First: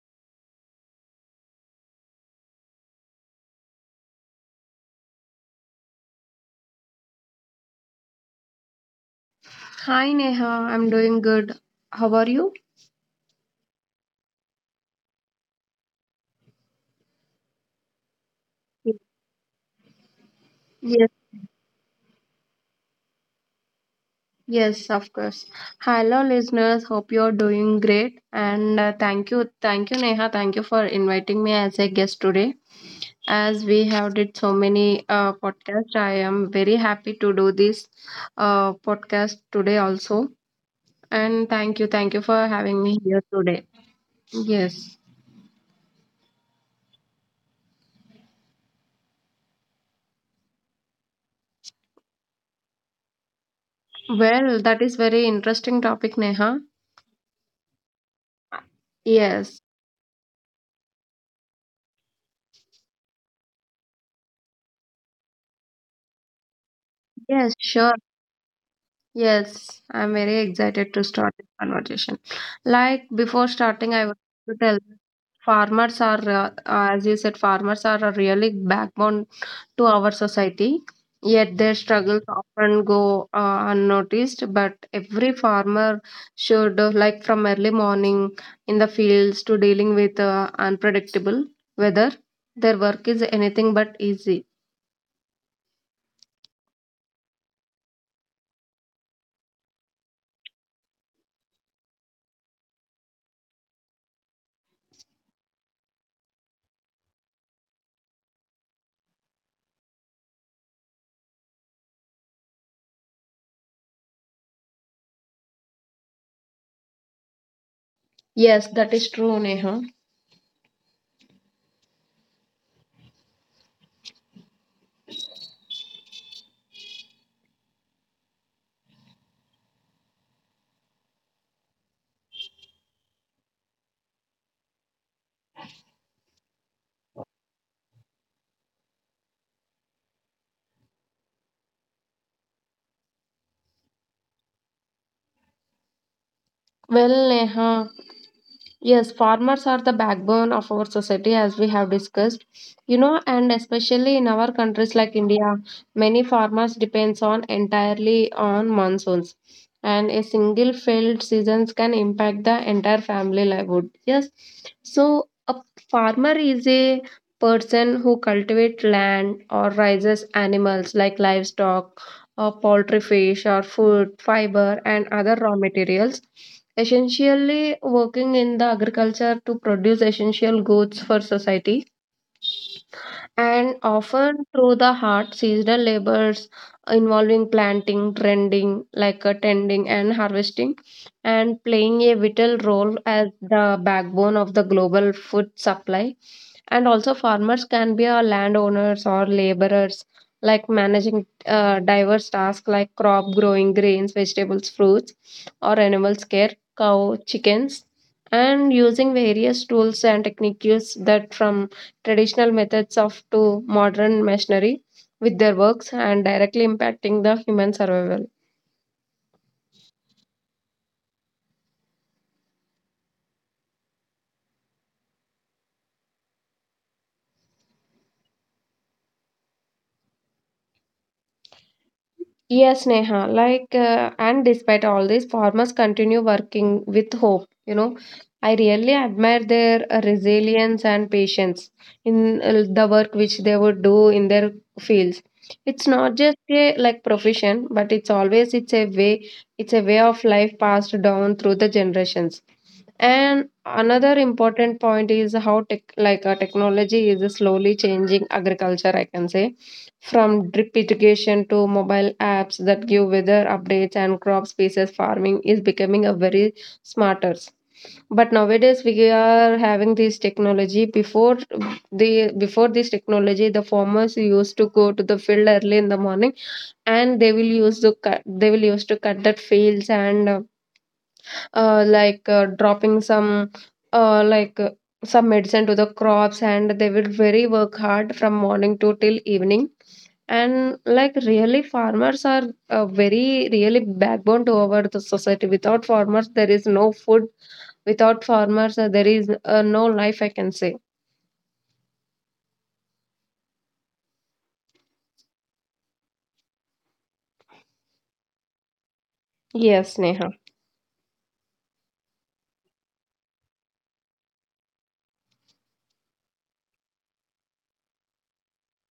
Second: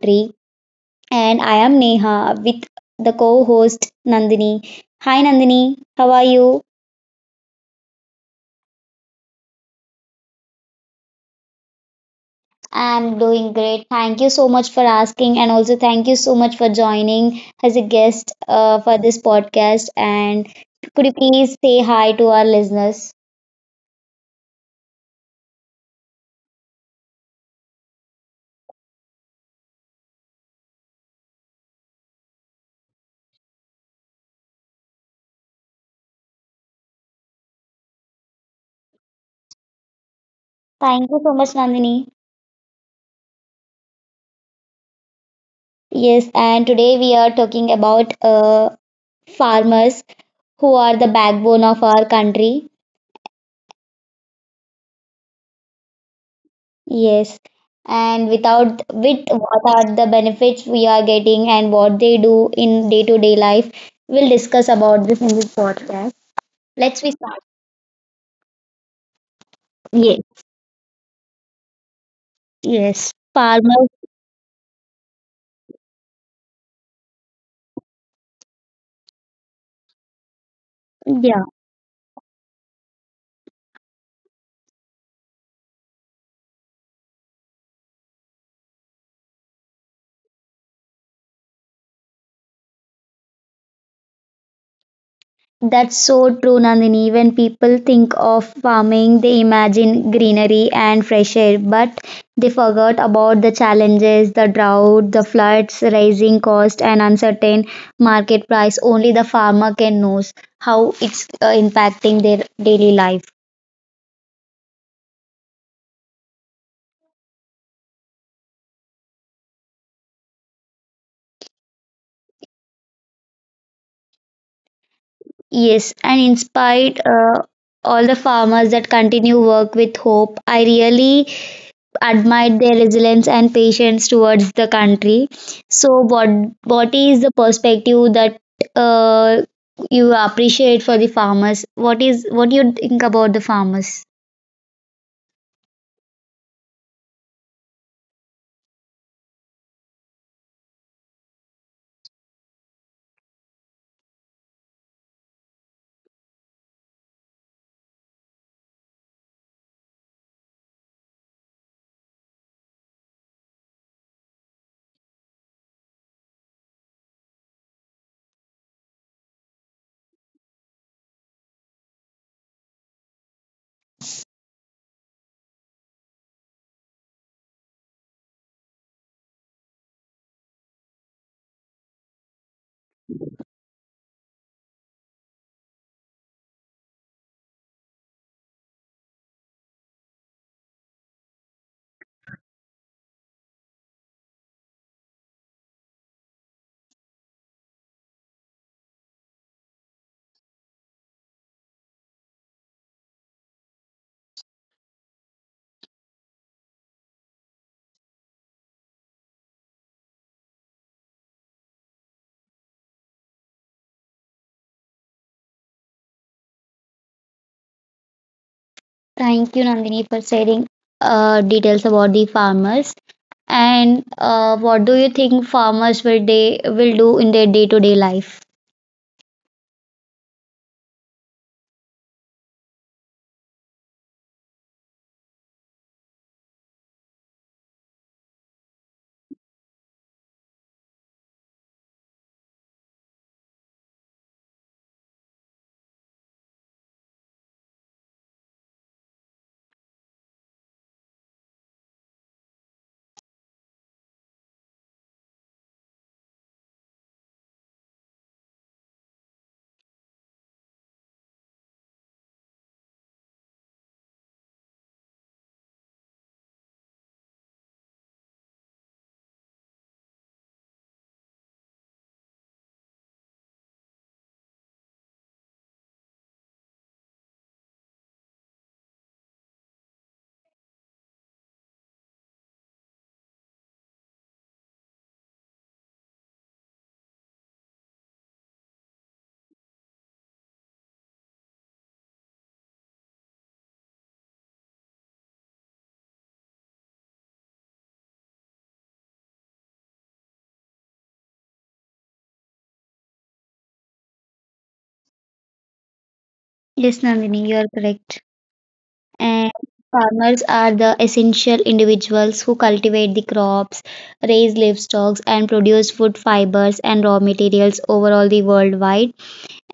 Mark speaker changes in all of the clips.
Speaker 1: country. And I am Neha with the co host Nandini. Hi, Nandini, how are you?
Speaker 2: Hi Neha, I'm doing good. How are
Speaker 1: I'm
Speaker 2: you?
Speaker 1: doing great. Thank you so much for asking, and also thank you so much for joining as a guest for this podcast. And could you please say
Speaker 2: Yes,
Speaker 1: hi to our listeners?
Speaker 2: yes, of course. Hello, listeners. Hope you're doing great. And Thank you, Neha. Thank you for inviting me as a guest today. As we have did so many podcasts, I am very happy to do this podcast today also.
Speaker 1: Thank you so much, Nandini.
Speaker 2: And thank you for having me here today. Yes.
Speaker 1: Yes, and today we are talking about farmers who are the backbone of our country.
Speaker 2: Well, that is very interesting topic,
Speaker 1: Yes,
Speaker 2: Neha.
Speaker 1: and without with what are the
Speaker 2: Yes.
Speaker 1: benefits we are getting and what they do in day to day life. We'll discuss about this in this podcast. Let's we start.
Speaker 2: Yes, sure.
Speaker 1: Yes,
Speaker 2: Yes, I'm very excited to start this conversation.
Speaker 1: yes, farmers.
Speaker 2: Like before starting, I want to tell farmers are, as you said, farmers are a really backbone to our
Speaker 1: Yeah.
Speaker 2: society. Yet their struggles often go unnoticed. But every farmer should, like from early morning in the fields to dealing with unpredictable weather, their work is anything but easy.
Speaker 1: That's so true, Nandini. When people think of farming, they imagine greenery and fresh air, but they forgot about the challenges, the drought, the floods, rising cost, and uncertain market price. Only the farmer can knows how it's impacting their daily life.
Speaker 2: Yes, that is true, Neha.
Speaker 1: Yes, and in spite all the farmers that continue work with hope, I really admired their resilience and patience towards the country. So, what is the perspective that uh, you appreciate for the farmers? What is what you think about the farmers?
Speaker 2: Well, Neha. Yes, farmers are the backbone of our society, as we have discussed. You know, and especially in our countries like India, many farmers depends on entirely on monsoons, and a single failed seasons can impact the entire family livelihood. Yes, so a farmer is a person who cultivates land or raises animals like livestock poultry, fish, or food, fiber, and other raw materials. Essentially, working in the agriculture to produce essential goods for society and often through the hard seasonal labors involving planting, tending, tending and harvesting, and playing a vital role as the backbone of the global food supply. And also, farmers can be landowners or laborers, like managing diverse tasks like crop growing, grains, vegetables, fruits, or animals care, cow, chickens, and using various tools and techniques that from traditional methods of to modern machinery with their works and directly impacting the human survival.
Speaker 1: Thank you, Nandini, for sharing details about the farmers. And what do you think farmers will they will do in their day to day life?
Speaker 2: Yes, Neha. And despite all this, farmers continue working with hope. You know, I really admire their resilience and patience in the work which they would do in their fields. It's not just a like profession, but it's always it's a way of life passed down through the generations, and another important point is how tech, technology, is slowly changing agriculture, I can say. From drip irrigation to mobile apps that give weather updates and crop species, farming is becoming a very smarter, but nowadays we are having this technology. Before the before this technology, the farmers used to go to the field early in the morning, and they will use to cut that fields, and dropping some uh, like uh, some medicine to the crops, and they will very work hard from morning to till evening. And like really farmers are, very really backbone to our the society. Without farmers, there is no food. Without farmers, there is no life, I can say.
Speaker 1: Yes, Nandini, you are correct. And farmers are
Speaker 2: Yes,
Speaker 1: the
Speaker 2: Neha.
Speaker 1: essential individuals who cultivate the crops, raise livestock, and produce food fibers and raw materials overall the worldwide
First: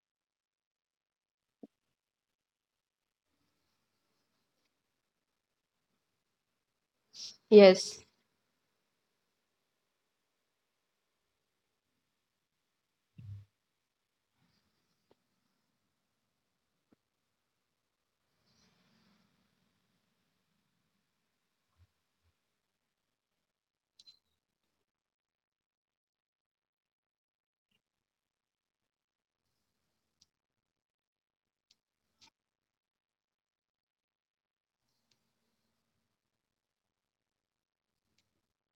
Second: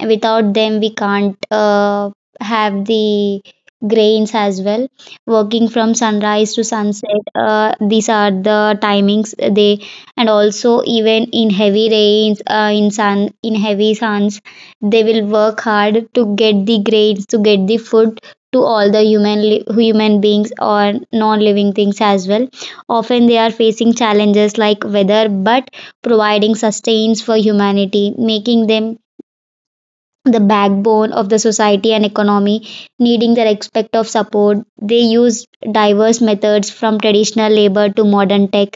Speaker 1: without them we can't have the grains as well, working from sunrise to sunset,
Speaker 2: yes
Speaker 1: these are the timings they, and also even in heavy rains, in sun, in heavy suns, they will work hard to get the grains, to get the food to all the human beings or non living things as well. Often they are facing challenges like weather, but providing sustains for humanity, making them the backbone of the society and economy, needing the respect of support. They use diverse methods from traditional labor to modern tech,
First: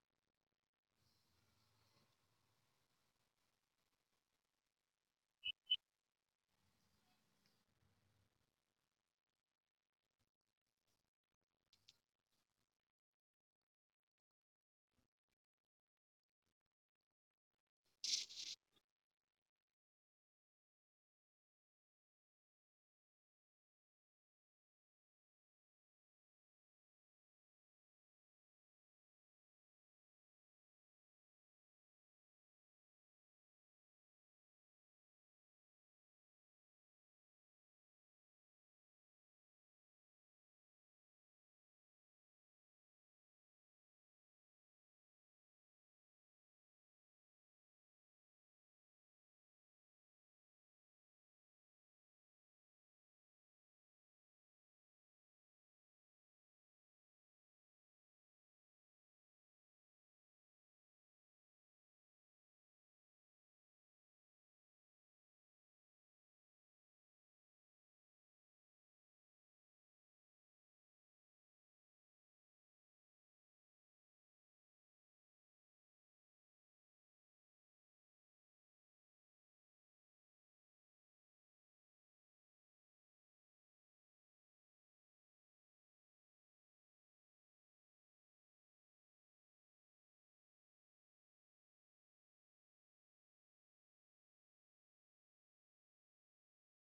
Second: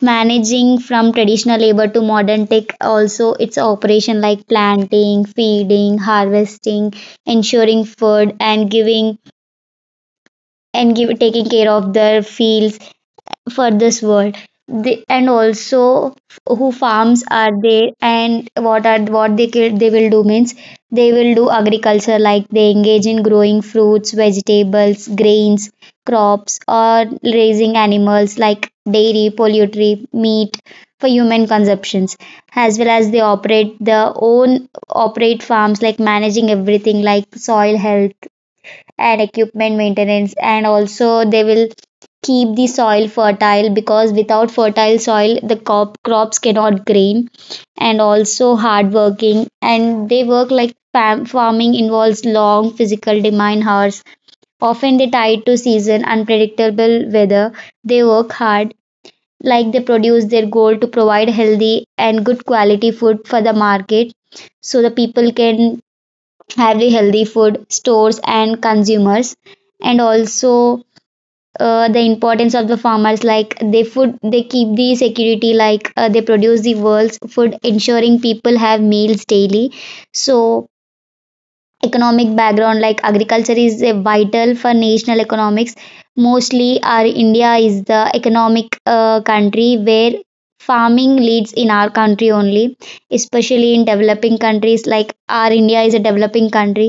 Speaker 1: managing from traditional labor to modern tech. Also, its operation like planting, feeding, harvesting, ensuring food, and giving and give, taking care of their fields for this world they, and also who farms are there and what are what they kill, they will do means they will do agriculture like they engage in growing fruits, vegetables, grains, crops, or raising animals like dairy, poultry, meat for human consumptions, as well as they operate their own operate farms like managing everything like soil health and equipment maintenance. And also they will keep the soil fertile, because without fertile soil the crops cannot grain. And also hard working, and they work like farming involves long physical demand hours, often they tied to season unpredictable weather. They work hard like they produce their goal to provide healthy and good quality food for the market so the people can have the healthy food stores and consumers. And also, the importance of the farmers like they food, they keep the security like, they produce the world's food, ensuring people have meals daily. So, economic background like agriculture is a vital for national economics. Mostly our India is the economic country where farming leads in our country only, especially in developing countries, like our India is a developing country,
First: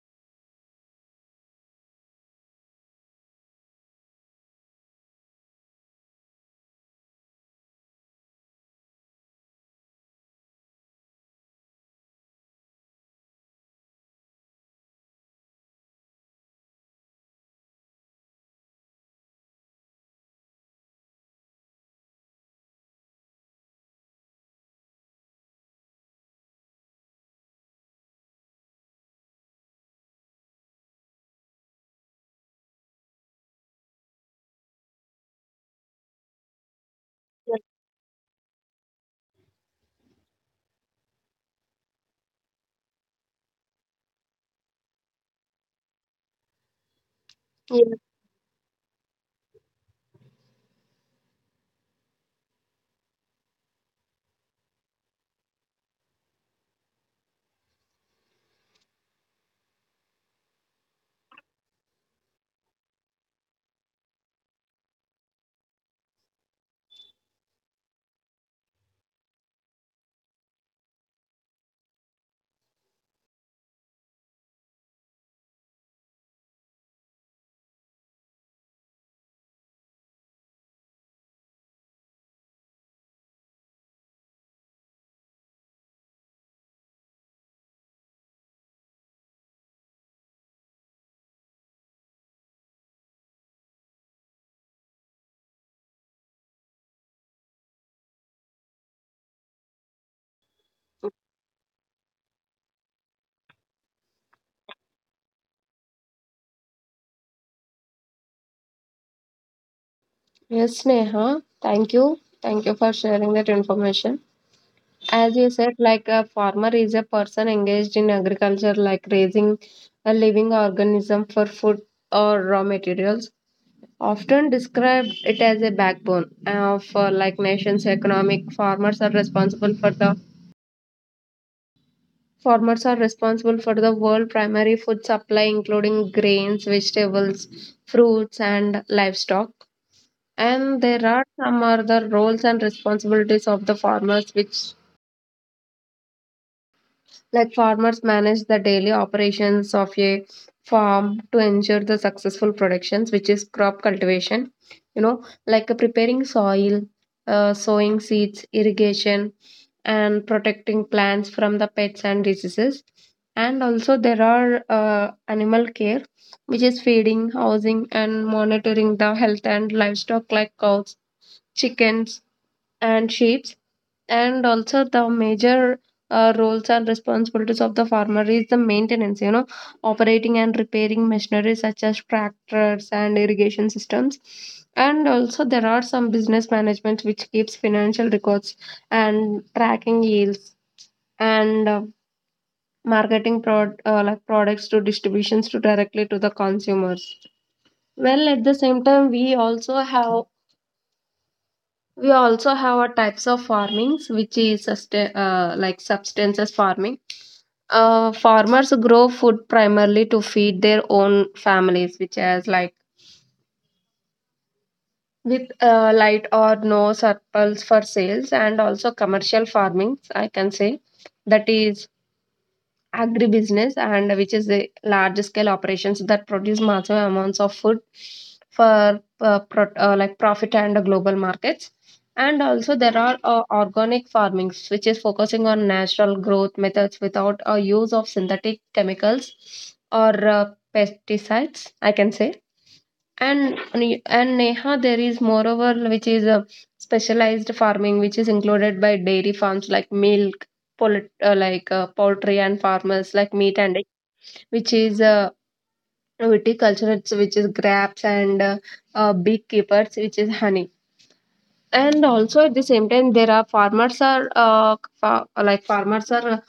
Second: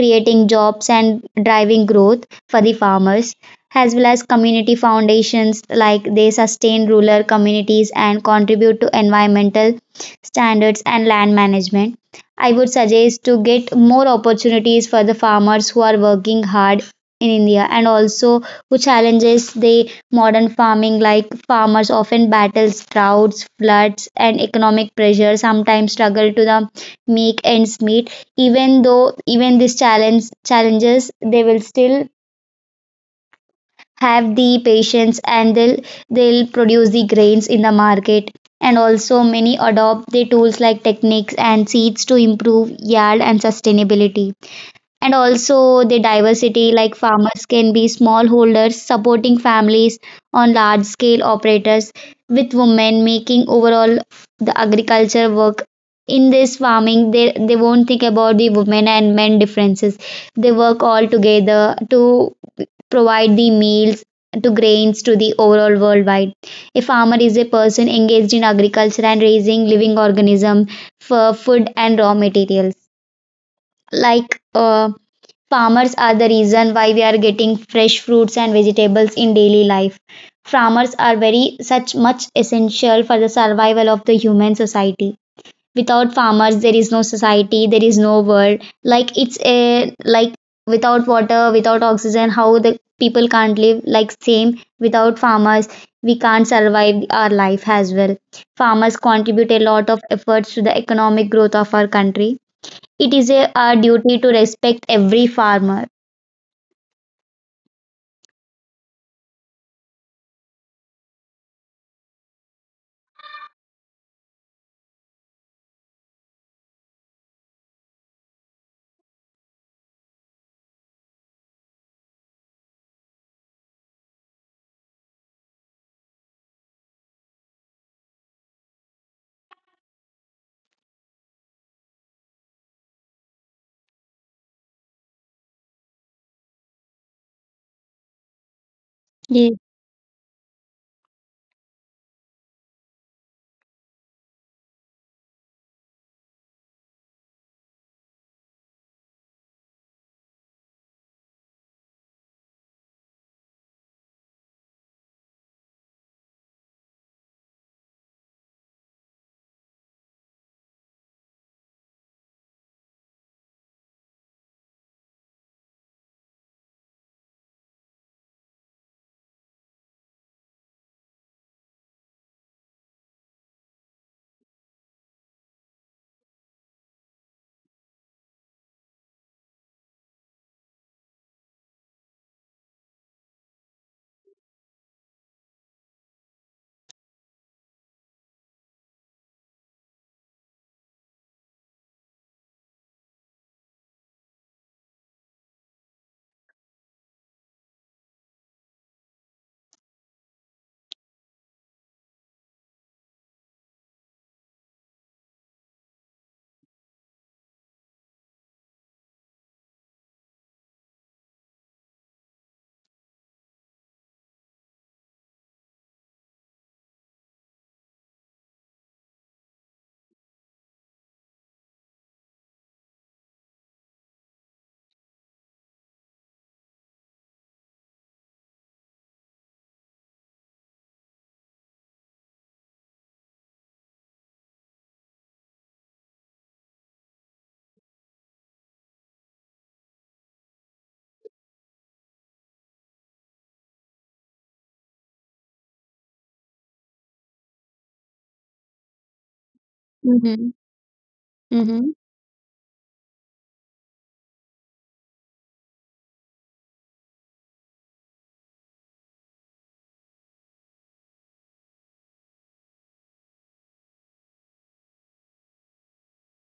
Speaker 1: creating jobs and driving growth for the farmers, as well as community foundations like they sustain rural communities and contribute to environmental standards and land management. I would suggest to get more opportunities for the farmers who are working hard in India. And also who challenges the modern farming, like farmers often battle droughts, floods, and economic pressure, sometimes struggle to the make ends meet. Even though even these challenges they will still have the patience, and they'll produce the grains in the market. And also many adopt the tools like techniques and seeds to improve yield and sustainability. And also the diversity, like farmers can be
Speaker 2: yes
Speaker 1: smallholders supporting families on large scale operators, with women making overall the agriculture work. In this farming they won't think about the women and men differences. They work all together to provide the meals, to grains, to the overall worldwide. A farmer is a person engaged in agriculture and raising living organism for food and raw materials. Like farmers are the reason why we are getting fresh fruits and vegetables in daily life. Farmers are very such much essential for the survival of the human society. Without farmers there is no society, there is no world. Like it's a like without water, without oxygen, how the people can't live. Like same, without farmers we can't survive our life as well. Farmers contribute a lot of efforts to the economic growth of our country. It is a, our duty to respect every farmer.
Speaker 2: yes Neha. Thank you. Thank you for sharing that information. As you said, like a farmer is a person engaged in agriculture, like raising a living organism for food or raw materials. Often described it as a backbone of like nations' economic. Farmers are responsible for the farmers are responsible for the world primary food supply, including grains, vegetables, fruits, and livestock.
Speaker 1: Yes.
Speaker 2: And there are some other roles and responsibilities of the farmers, which like farmers manage the daily operations of a farm to ensure the successful productions, which is crop cultivation. You know, like preparing soil, sowing seeds, irrigation, and protecting plants from the pests and diseases. And also, there are animal care, which is feeding, housing, and monitoring the health and livestock like cows, chickens, and sheep. And also the major roles and responsibilities of the farmer is the maintenance, you know, operating and repairing machinery such as tractors and irrigation systems. And also there are some business management which keeps financial records and tracking yields, and marketing products to distributions to directly to the consumers. Well, at the same time, we also have our types of farmings, which is sustain, like substances farming. Farmers grow food primarily to feed their own families, which has like with light or no surplus for sales. And also commercial farming, I can say, that is agribusiness, and which is the large scale operations that produce massive amounts of food for profit and global markets. And also there are organic farming, which is focusing on natural growth methods without a use of synthetic chemicals or pesticides, I can say. And and Neha, there is moreover which is a specialized farming which is included by dairy farms like milk,
Speaker 1: Mm-hmm. Mm-hmm.
Speaker 2: poultry, and farmers like meat and egg, which is viticulture, which is grapes, and beekeepers, which is honey. And also at the same time, there are farmers are fa- like farmers are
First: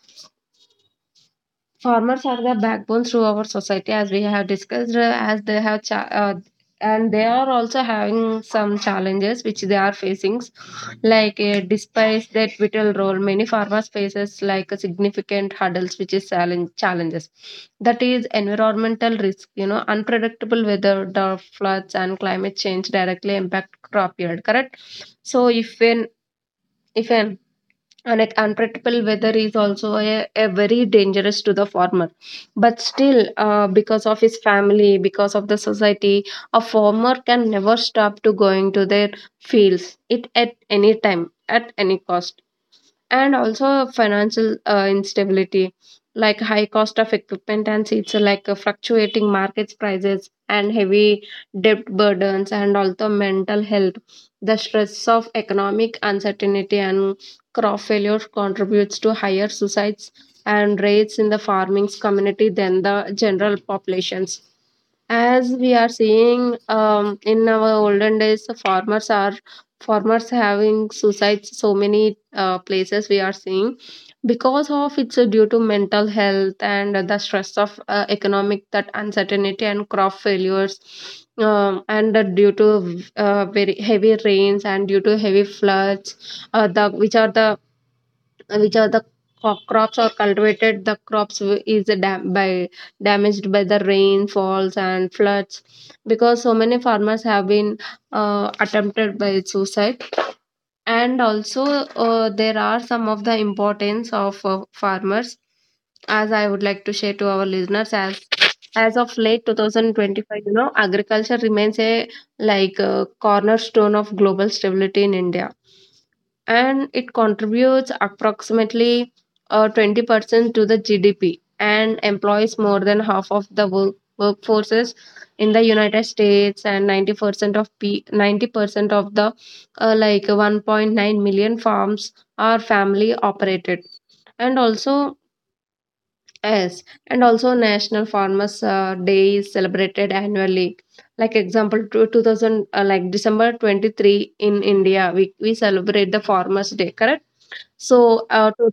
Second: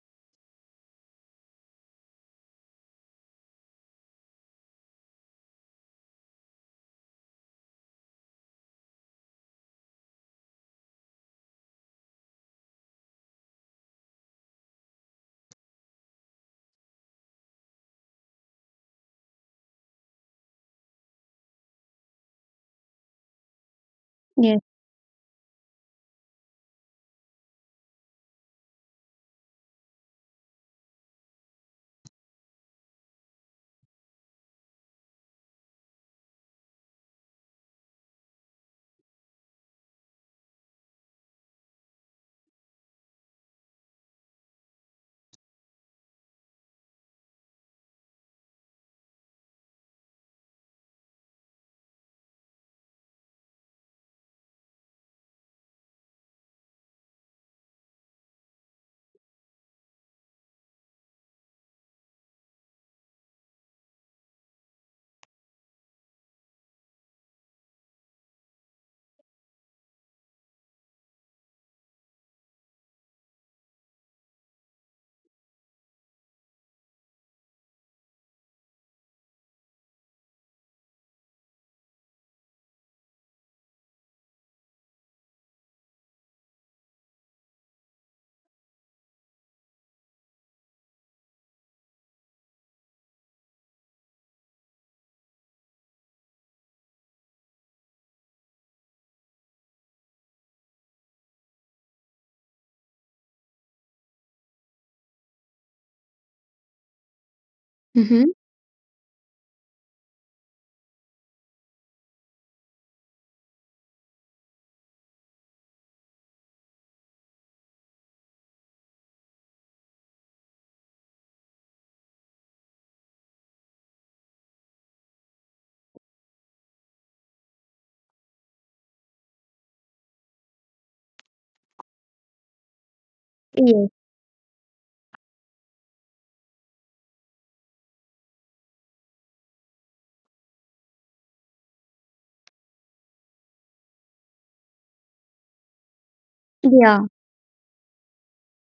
Speaker 2: farmers are the backbone through our society, as we have discussed. As they have cha- and they are also having some challenges which they are facing, like despite that vital role, many farmers faces like a significant hurdles which is challenges. That is environmental risk, you know, unpredictable weather, drought, floods, and climate change directly impact crop yield.
Speaker 1: Yes.
Speaker 2: Correct. So if an and it- unpredictable weather is also a very dangerous to the farmer, but still, because of his family, because of the society, a farmer can never stop to going to their fields it at any time at any cost. And also financial instability, like high cost of equipment and seats, like fluctuating market prices and heavy debt burdens. And also mental health, the stress of economic uncertainty and crop failure contributes to higher suicides and rates in the farming community than the general populations. As we are seeing, in our olden days, the farmers are farmers having suicides so many places we are seeing, because of it's due to mental health and the stress of economic that uncertainty and crop failures. And due to very heavy rains and due to heavy floods, the, which are the which are the crops are cultivated, the crops w- is dam- by damaged by the rainfalls and floods, because so many farmers have been attempted by suicide. And also, there are some of the importance of farmers, as I would like to share to our listeners. as
Speaker 1: Mm-hmm.
Speaker 2: as of late 2025, you know, agriculture remains a, cornerstone of global stability. In India, and it contributes approximately 20% to the GDP and employs more than half of the workforces. In the United States, and 90% of P- 90% of the uh, like 1.9 million farms are family operated.
Speaker 1: Yes.
Speaker 2: And also, yes, and also National Farmers Day is celebrated annually. Like example, 2000 like December 23rd, in India, we celebrate the Farmers Day,
Speaker 1: Yeah.
Speaker 2: correct? So,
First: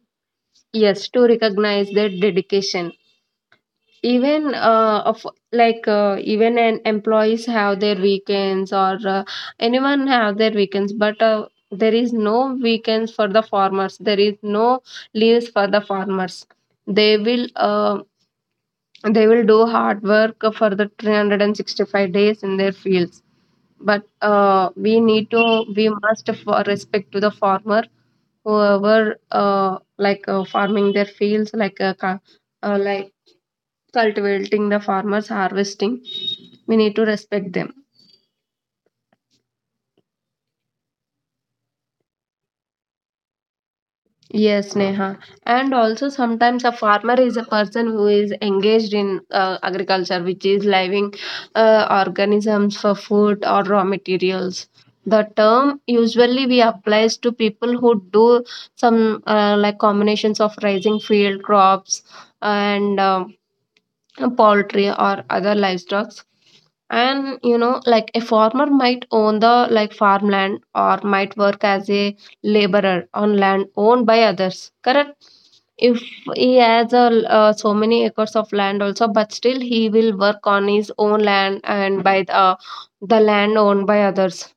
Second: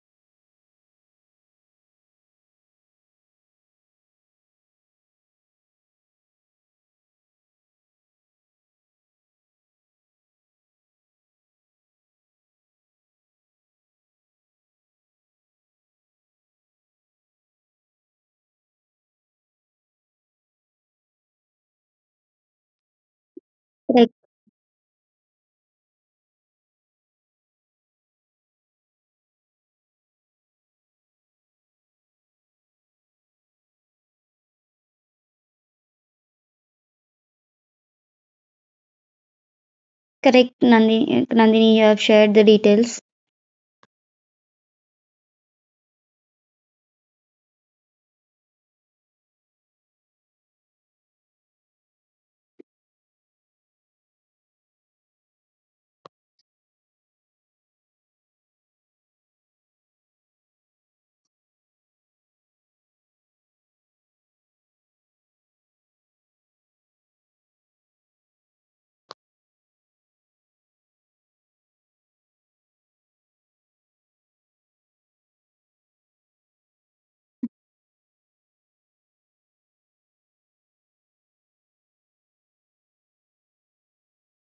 Speaker 2: yes, to recognize their dedication. Even of like even an employees have their weekends, or anyone have their weekends, but there is no weekends for the farmers. There is no leaves for the farmers. They will uh, they will do hard work for the 365 days in their fields. But
Speaker 1: Correct.
Speaker 2: we must for respect to the farmer, whoever farming their fields, uh, like cultivating the farmers, harvesting. We need to respect them.
Speaker 1: Correct, Nandini. Nandini, you have shared the details.
Speaker 2: Yes, Neha. And also, sometimes a farmer is a person who is engaged in agriculture, which is living organisms for food or raw materials. The term usually we applies to people who do some combinations of raising field crops and poultry or other livestock. And you know, like a farmer might own the like farmland, or might work as a laborer on land owned by others, correct? If he has a, so many acres of land also, but still he will work on his own land and by the land owned by others.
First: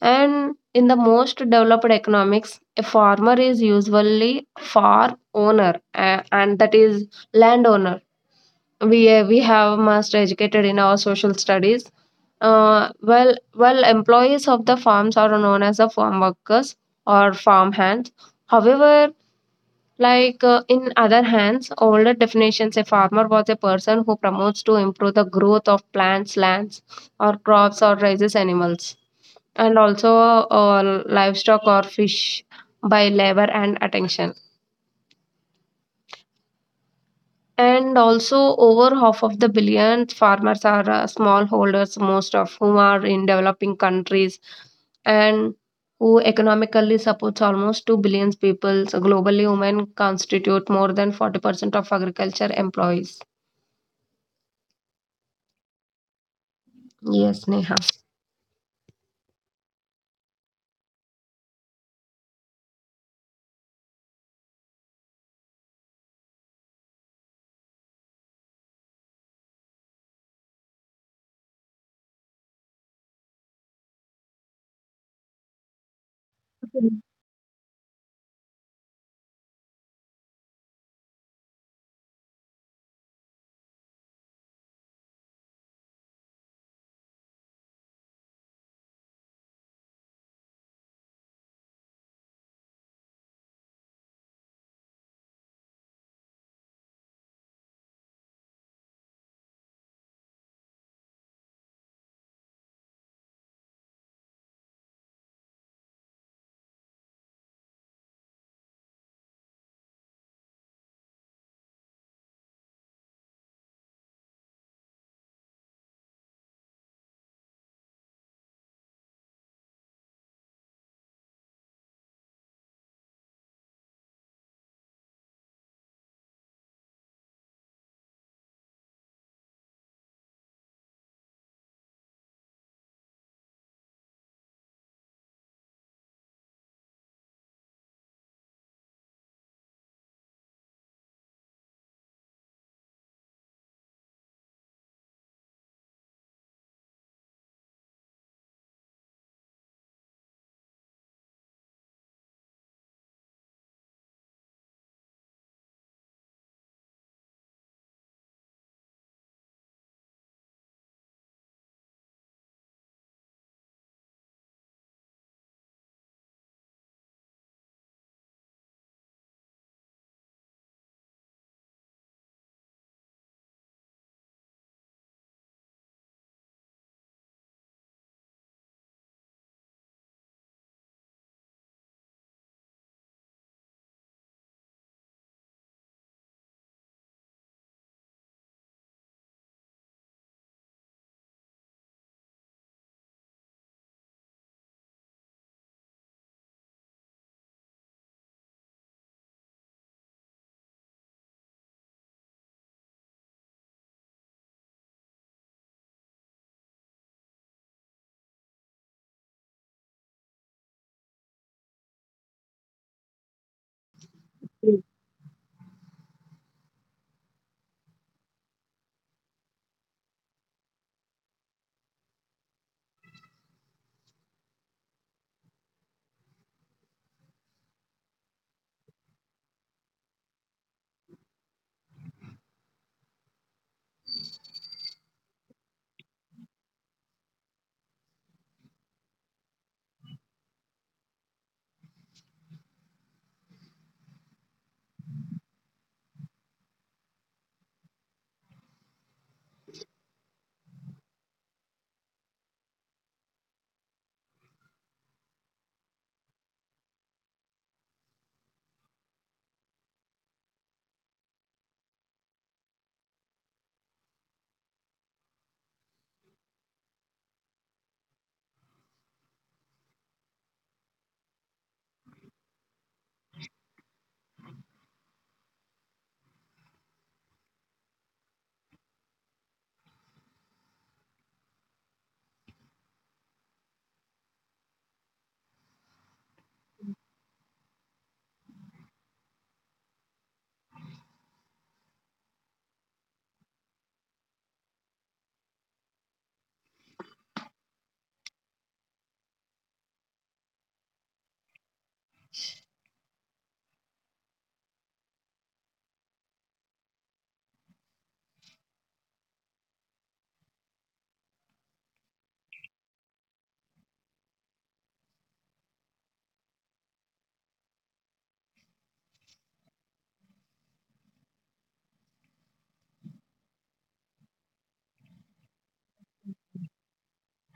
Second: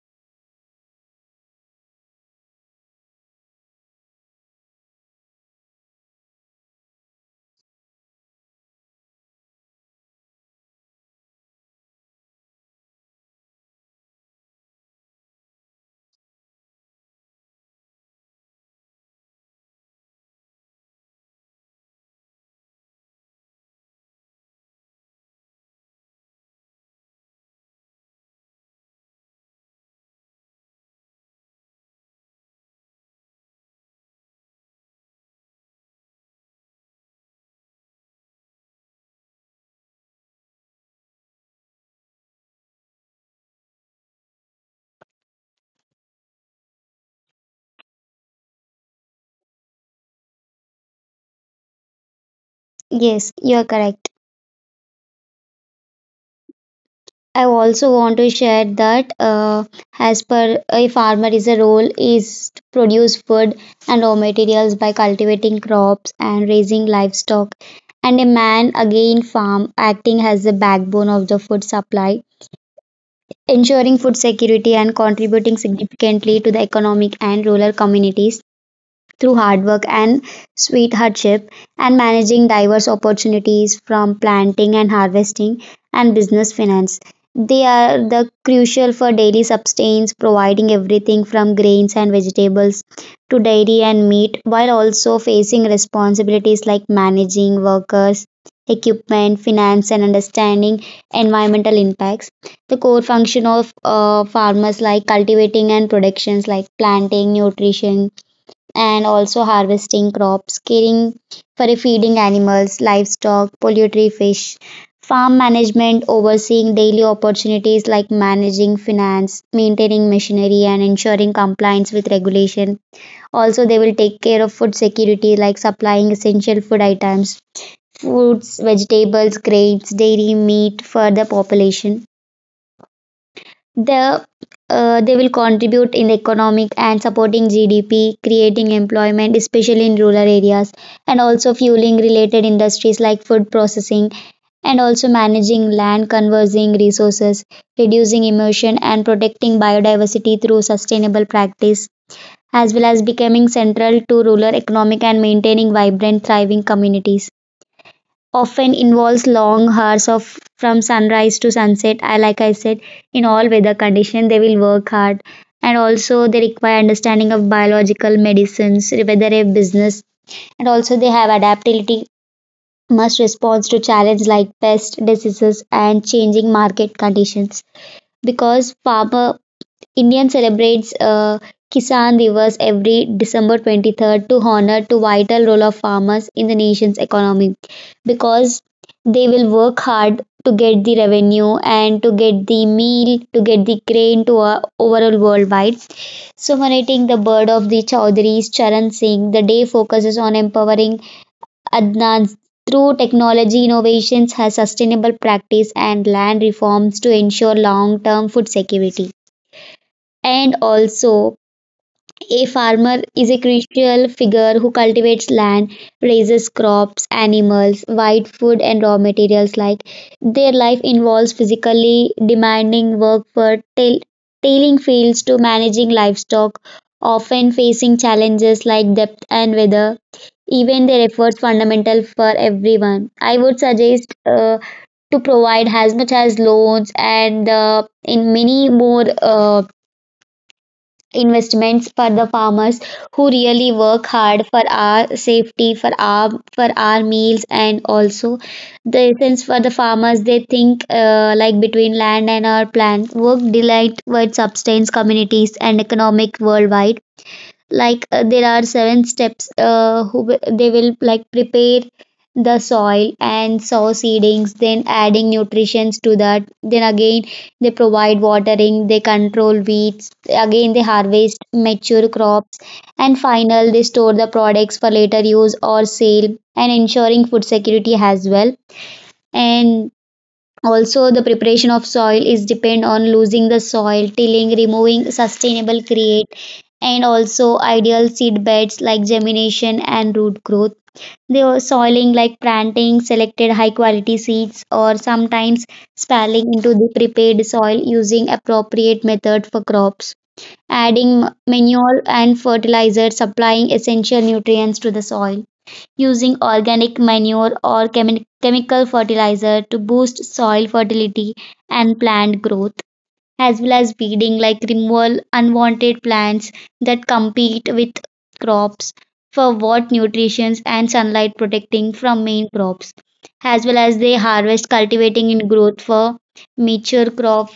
Speaker 2: And in the most developed economics, a farmer is usually farm owner, and that is landowner. We have master educated in our social studies. Employees of the farms are known as the farm workers or farm hands. However, in other hands, older definitions, a farmer was a person who promotes to improve the growth of plants, lands, or crops, or raises animals, and also livestock or fish by labor and attention. And also, over half of the billion farmers are smallholders, most of whom are in developing countries, and who economically supports almost 2 billion people. So globally, women constitute more than 40% of agriculture employees.
Speaker 1: Yes, you are correct. I
Speaker 2: Yes, Neha.
Speaker 1: also want to share that, as per a farmer is a role is to produce food and raw materials by cultivating crops and raising livestock, and a man again farm acting as the backbone of the food supply, ensuring food security and contributing significantly to the economic and rural communities through hard work and sweet hardship, and managing diverse opportunities from planting and harvesting and business finance. They are the crucial for daily substance, providing everything from grains and vegetables to dairy and meat, while also facing responsibilities like managing workers, equipment, finance, and understanding environmental impacts. The core function of farmers, like cultivating and productions like planting, nutrition, and also harvesting crops, caring for feeding animals, livestock, poultry, fish, farm management, overseeing daily opportunities like managing finance, maintaining machinery, and ensuring compliance with regulation. Also, they will take care of food security like supplying essential food items, fruits, vegetables, grains, dairy, meat for the population. The they will contribute in the economic and supporting GDP, creating employment, especially in rural areas, and also fueling related industries like food processing, and also managing land, conserving resources, reducing emission, and protecting biodiversity through sustainable practice, as well as becoming central to rural economic and maintaining vibrant, thriving communities. Often involves long hours of from sunrise to sunset. I like I said, in all weather conditions, they will work hard. And also they require understanding of biological medicines, whether a business. And also they have adaptability, must respond to challenges like pest diseases and changing market conditions. Because farmer Indian celebrates Kisan Divas every December 23rd to honor the vital role of farmers in the nation's economy, because they will work hard to get the revenue and to get the meal, to get the grain to overall worldwide. So, honoring the bird of the Chaudhary's Charan Singh, the day focuses on empowering Adnan through technology innovations, has sustainable practice and land reforms to ensure long-term food security. And also, a farmer is a crucial figure who cultivates land, raises crops, animals, provide food and raw materials. Like their life involves physically demanding work for tilling fields to managing livestock, often facing challenges like depth and weather. Even their efforts fundamental for everyone. I would suggest to provide as much as loans and in many more. Investments for the farmers who really work hard for our safety, for our meals. And also the essence for the farmers they think like between land and our plants work delight with substance communities and economic worldwide. Like there are seven steps who they will like prepare the soil and sow seedings, then adding nutrients to that, then again they provide watering, they control weeds, again they harvest mature crops, and final they store the products for later use or sale and ensuring food security as well. And also the preparation of soil is depend on losing the soil tilling, removing sustainable create, and also ideal seed beds like germination and root growth. The soiling like planting selected high quality seeds, or sometimes spalling into the prepared soil using appropriate method for crops, adding manure and fertilizer, supplying essential nutrients to the soil, using organic manure or chemical fertilizer to boost soil fertility and plant growth, as well as weeding, like removal unwanted plants that compete with crops for what nutrition and sunlight, protecting from main crops, as well as they harvest, cultivating in growth for mature crop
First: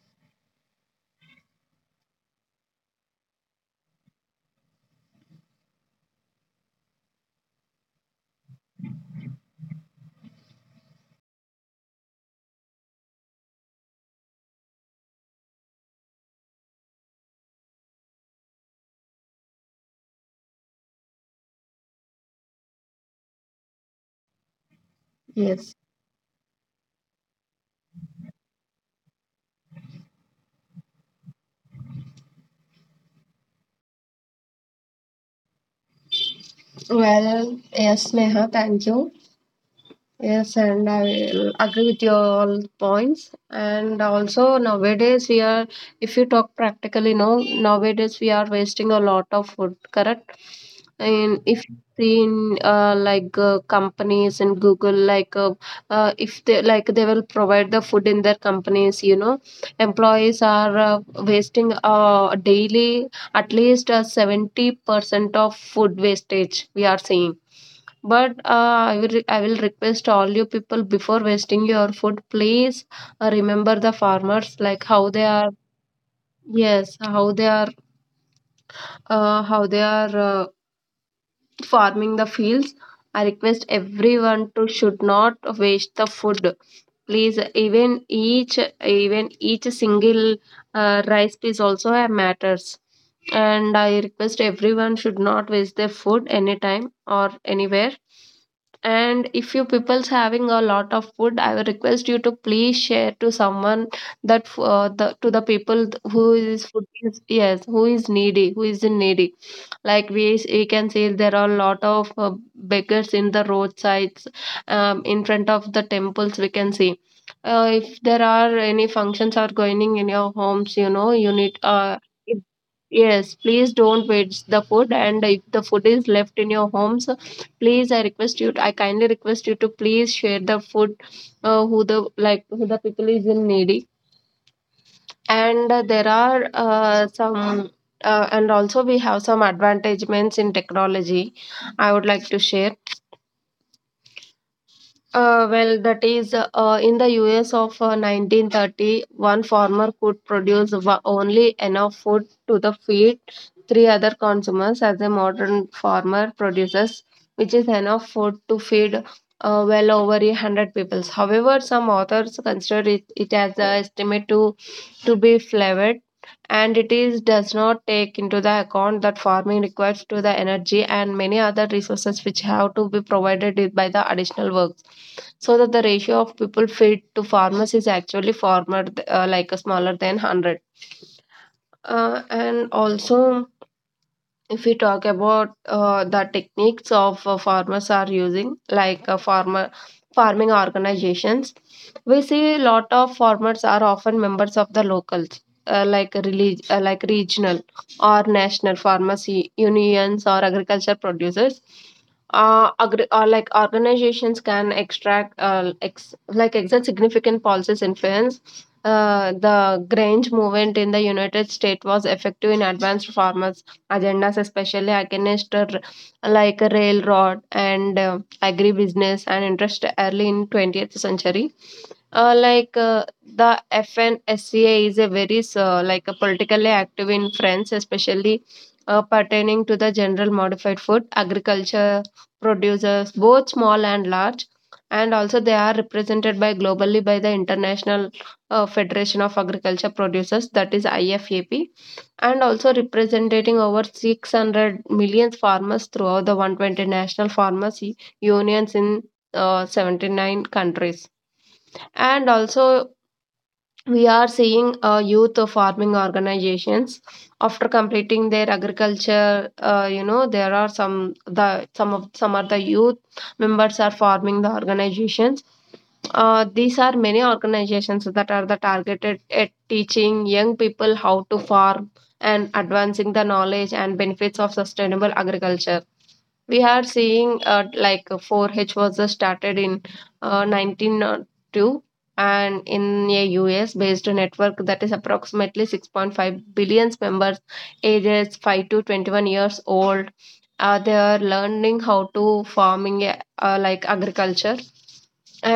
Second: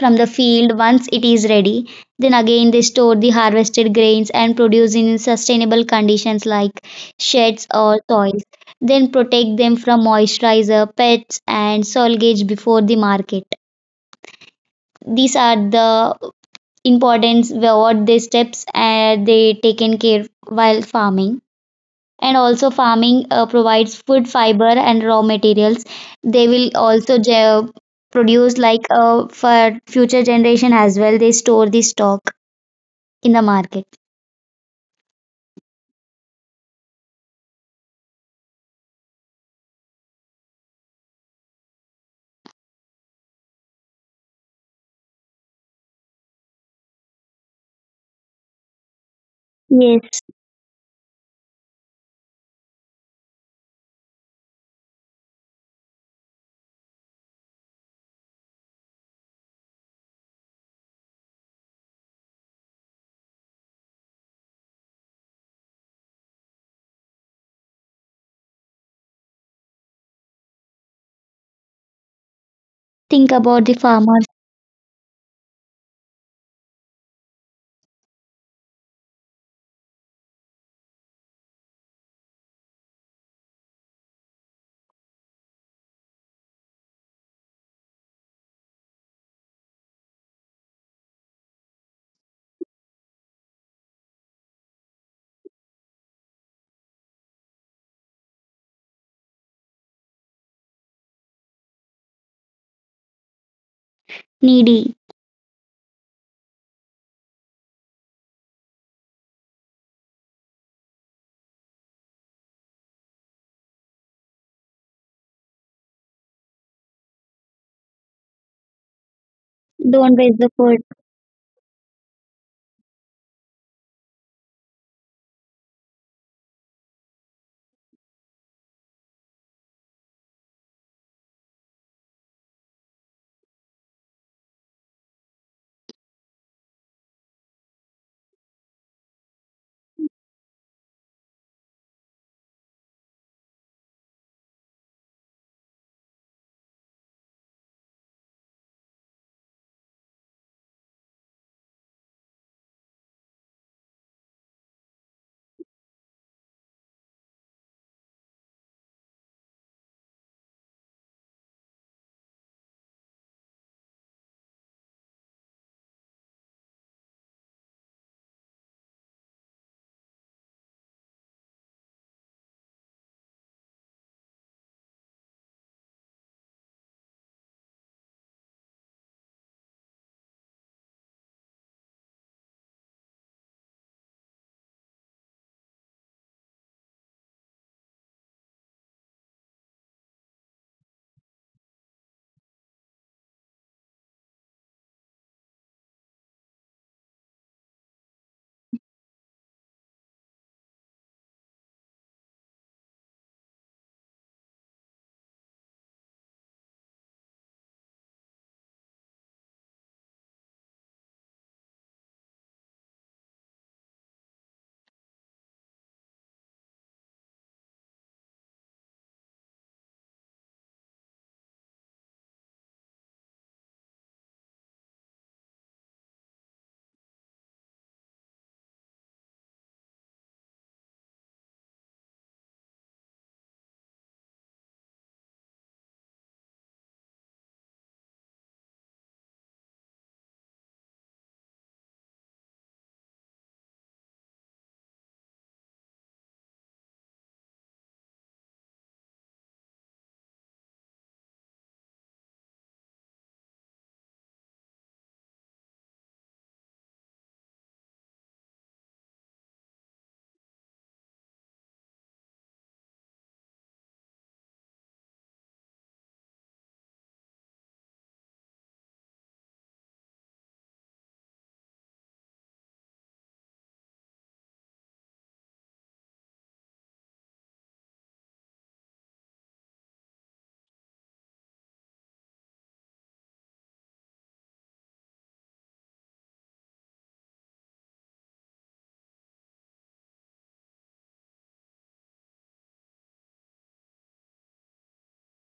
Speaker 1: from the field once it is ready. Then again, they store the harvested grains and produce in sustainable conditions like sheds or soils. Then protect them from moisturizer, pests, and soil gauge before the market. These are the importance what the steps they taken care while farming. And also farming provides food fiber and raw
Speaker 2: Yes.
Speaker 1: materials. They will also produce like for future generation as well, they store the stock in the market.
Speaker 2: Well, yes, Neha, thank you. Yes, and I agree with your all points. And also nowadays we are, if you talk practically, no, nowadays we are wasting a lot of food,
Speaker 1: Yes.
Speaker 2: correct? And if you see in companies in Google, if they like they will provide the food in their companies, employees are wasting daily at least 70% of food wastage we are seeing. But I will request all you people before wasting your food, please
Speaker 1: Think about the
Speaker 2: remember the
Speaker 1: farmers.
Speaker 2: farmers like how they are. Yes, how they are. How they are. Farming the fields, I request everyone to should not waste the food, please. even each Even each single rice piece also matters, and I request everyone should not waste their food anytime or anywhere. And if you people's having a lot of food, I would request you to please share to someone, that
Speaker 1: Needy.
Speaker 2: the to the people who is food is, yes, who is needy, who is in needy. Like we can see there are a lot of beggars in the roadsides, in front of the temples we can see. If there are any functions are going in
Speaker 1: Don't
Speaker 2: your
Speaker 1: waste the
Speaker 2: homes,
Speaker 1: food.
Speaker 2: you know, you need if- yes, please don't waste the food, and if the food is left in your homes, please, I request you, I kindly request you to please share the food who the like who the people is in needy. And there are some and also we have some advantagements in technology I would like to share. That is in the US of 1930, farmer could produce only enough food to the feed three other consumers, as a modern farmer produces which is enough food to feed, over a 100 people. However, some authors consider it as an estimate to be flawed, and it is does not take into the account that farming requires to the energy and many other resources which have to be provided with by the additional works, so that the ratio of people fed to farmers is actually farmer like a smaller than 100. And also, if we talk about the techniques of farmers are using, like farmer farming organizations, we see a lot of farmers are often members of the locals, like regional or national pharmacy unions or agriculture producers. Agri- or Like organizations can extract like exert significant policies influence. The Grange movement in the United States was effective in advanced farmers agendas, especially against like railroad and agribusiness and interest early in 20th century. The FNSCA is a very like a politically active in France, especially pertaining to the general modified food, agriculture producers, both small and large, and also they are represented by globally by the International Federation of Agriculture Producers, that is IFAP, and also representing over 600 million farmers throughout the 120 national farmers unions in 79 countries. And also, we are seeing youth farming organizations after completing their agriculture. There are some of the youth members are forming the organizations. These are many organizations that are the targeted at teaching young people how to farm and advancing the knowledge and benefits of sustainable agriculture. We are seeing 4-H was started in 1902, and in a US based network that is approximately 6.5 billion members, ages 5 to 21 years old. They are learning how to farming like agriculture,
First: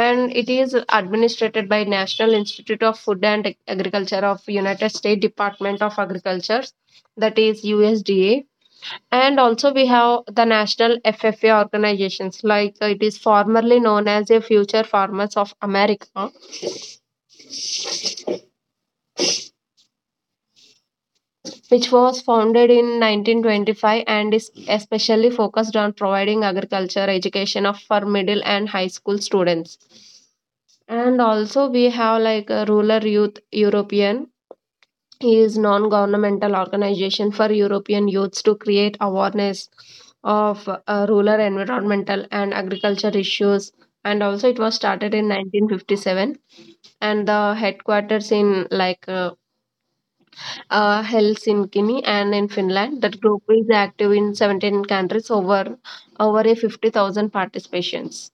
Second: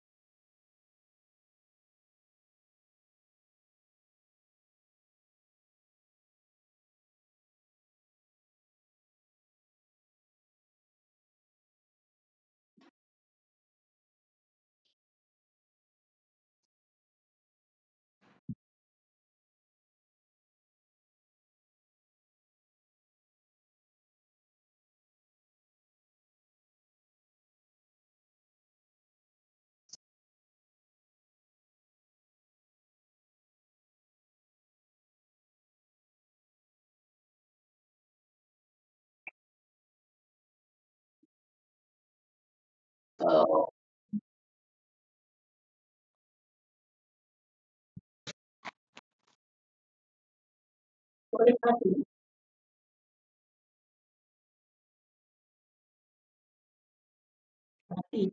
Speaker 2: and it is administrated by National Institute of Food and Agriculture of United States Department of Agriculture, that is USDA. And also we have the national FFA organizations, it is formerly known as a Future Farmers of America, which was founded in 1925, and is especially focused on providing agriculture education of for middle and high school students. And also we have like a rural youth european, is non-governmental organization for european youths to create awareness of rural environmental and agriculture issues, and also it was started in 1957, and the headquarters in Helsinki, and in Finland. That group is active in 17 countries, over a 50,000 participations.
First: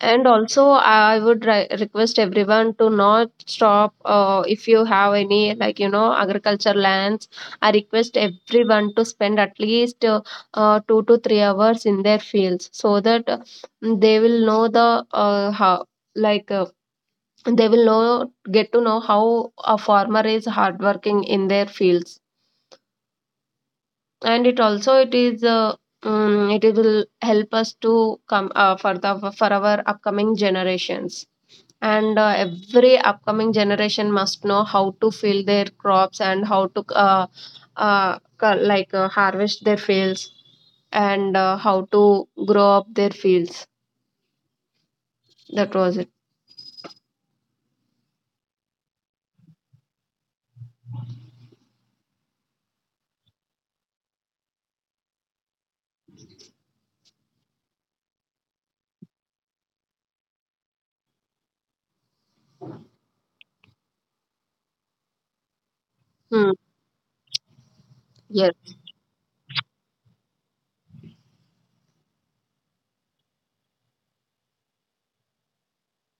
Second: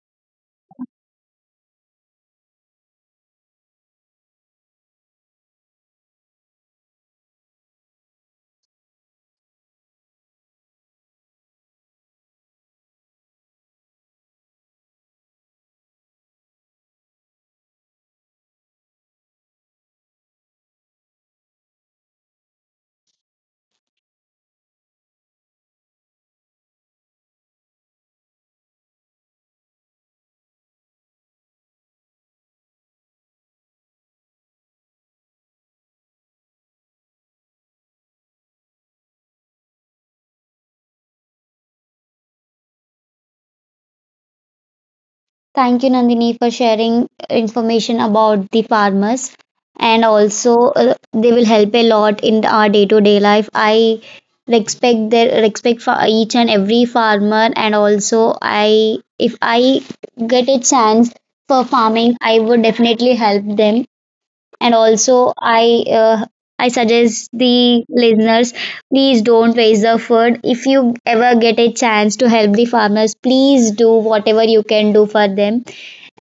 Speaker 2: And also, I would request everyone to not stop. If you have any, like you know, agriculture lands, I request everyone to spend at least 2 to 3 hours in their fields, so that they will know the how like. They will know, get to know how a farmer is hardworking in their fields. And it also it is it will help us to come for the for our upcoming generations. And every upcoming generation must know how to fill their crops, and how to like harvest their fields, and how to grow up their fields. That
Speaker 1: Thank you,
Speaker 2: was it.
Speaker 1: Nandini, for sharing information about the farmers. And also, they will help a lot in our day-to-day life. I respect their respect for each and every farmer. And also, I, if I get a chance for farming, I would definitely help them. And also, I, uh,
Speaker 2: hmm.
Speaker 1: I suggest the listeners,
Speaker 2: yes
Speaker 1: please don't waste the food. If you ever get a chance to help the farmers, please do whatever you can do for them.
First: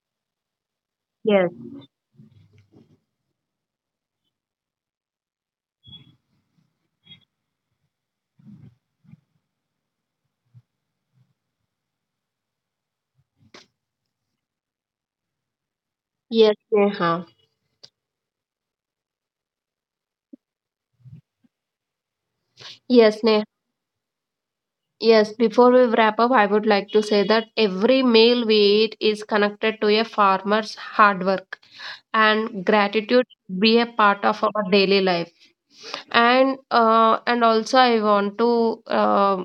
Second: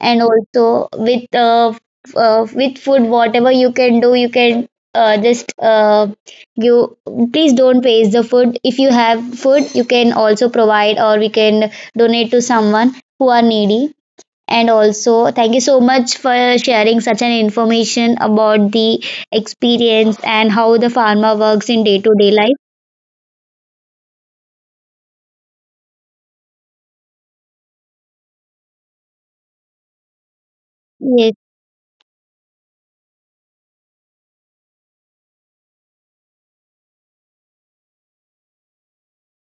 Speaker 1: And also with
Speaker 2: yes
Speaker 1: with food whatever you can do you can, just, you, please don't waste the food. If you have food you can also provide, or we can donate to someone who are needy. And also thank you so much for
Speaker 2: yes
Speaker 1: sharing
Speaker 2: neha
Speaker 1: such an information about the experience and how the pharma works in day to day life.
Speaker 2: yes, Neha, Yes, before we wrap up, I would like to say that every meal we eat is connected to a farmer's hard
Speaker 1: Yes.
Speaker 2: work and gratitude, be a part of our daily life. And also I want to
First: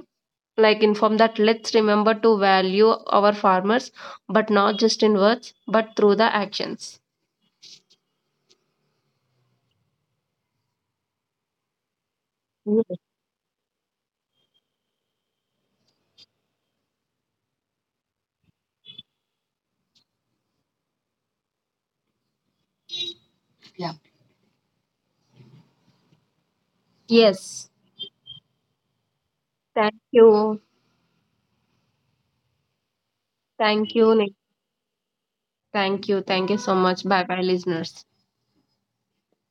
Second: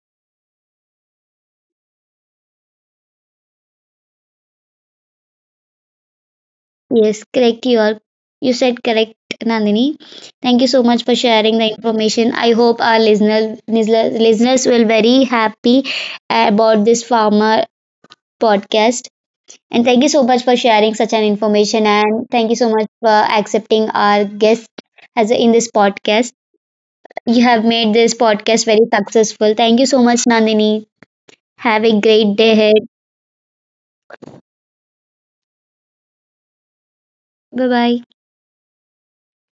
Speaker 2: like inform that let's remember to value our farmers, but not just in words, but through the actions.
Speaker 1: Yes, correct. You are, you said correct, Nandini. Thank you so much for sharing the information. I hope our
Speaker 2: Yes.
Speaker 1: listener, listeners will very happy about this farmer podcast. And thank you so much for sharing such an information. And thank you so much for accepting our guest as a, in this podcast. You have
Speaker 2: Yes.
Speaker 1: made this podcast very successful. Thank you
Speaker 2: Thank
Speaker 1: so much,
Speaker 2: you.
Speaker 1: Nandini. Have a great day ahead.
Speaker 2: Thank you, Nick. Thank you. Thank you so much. Bye bye,
Speaker 1: Bye bye.
Speaker 2: listeners.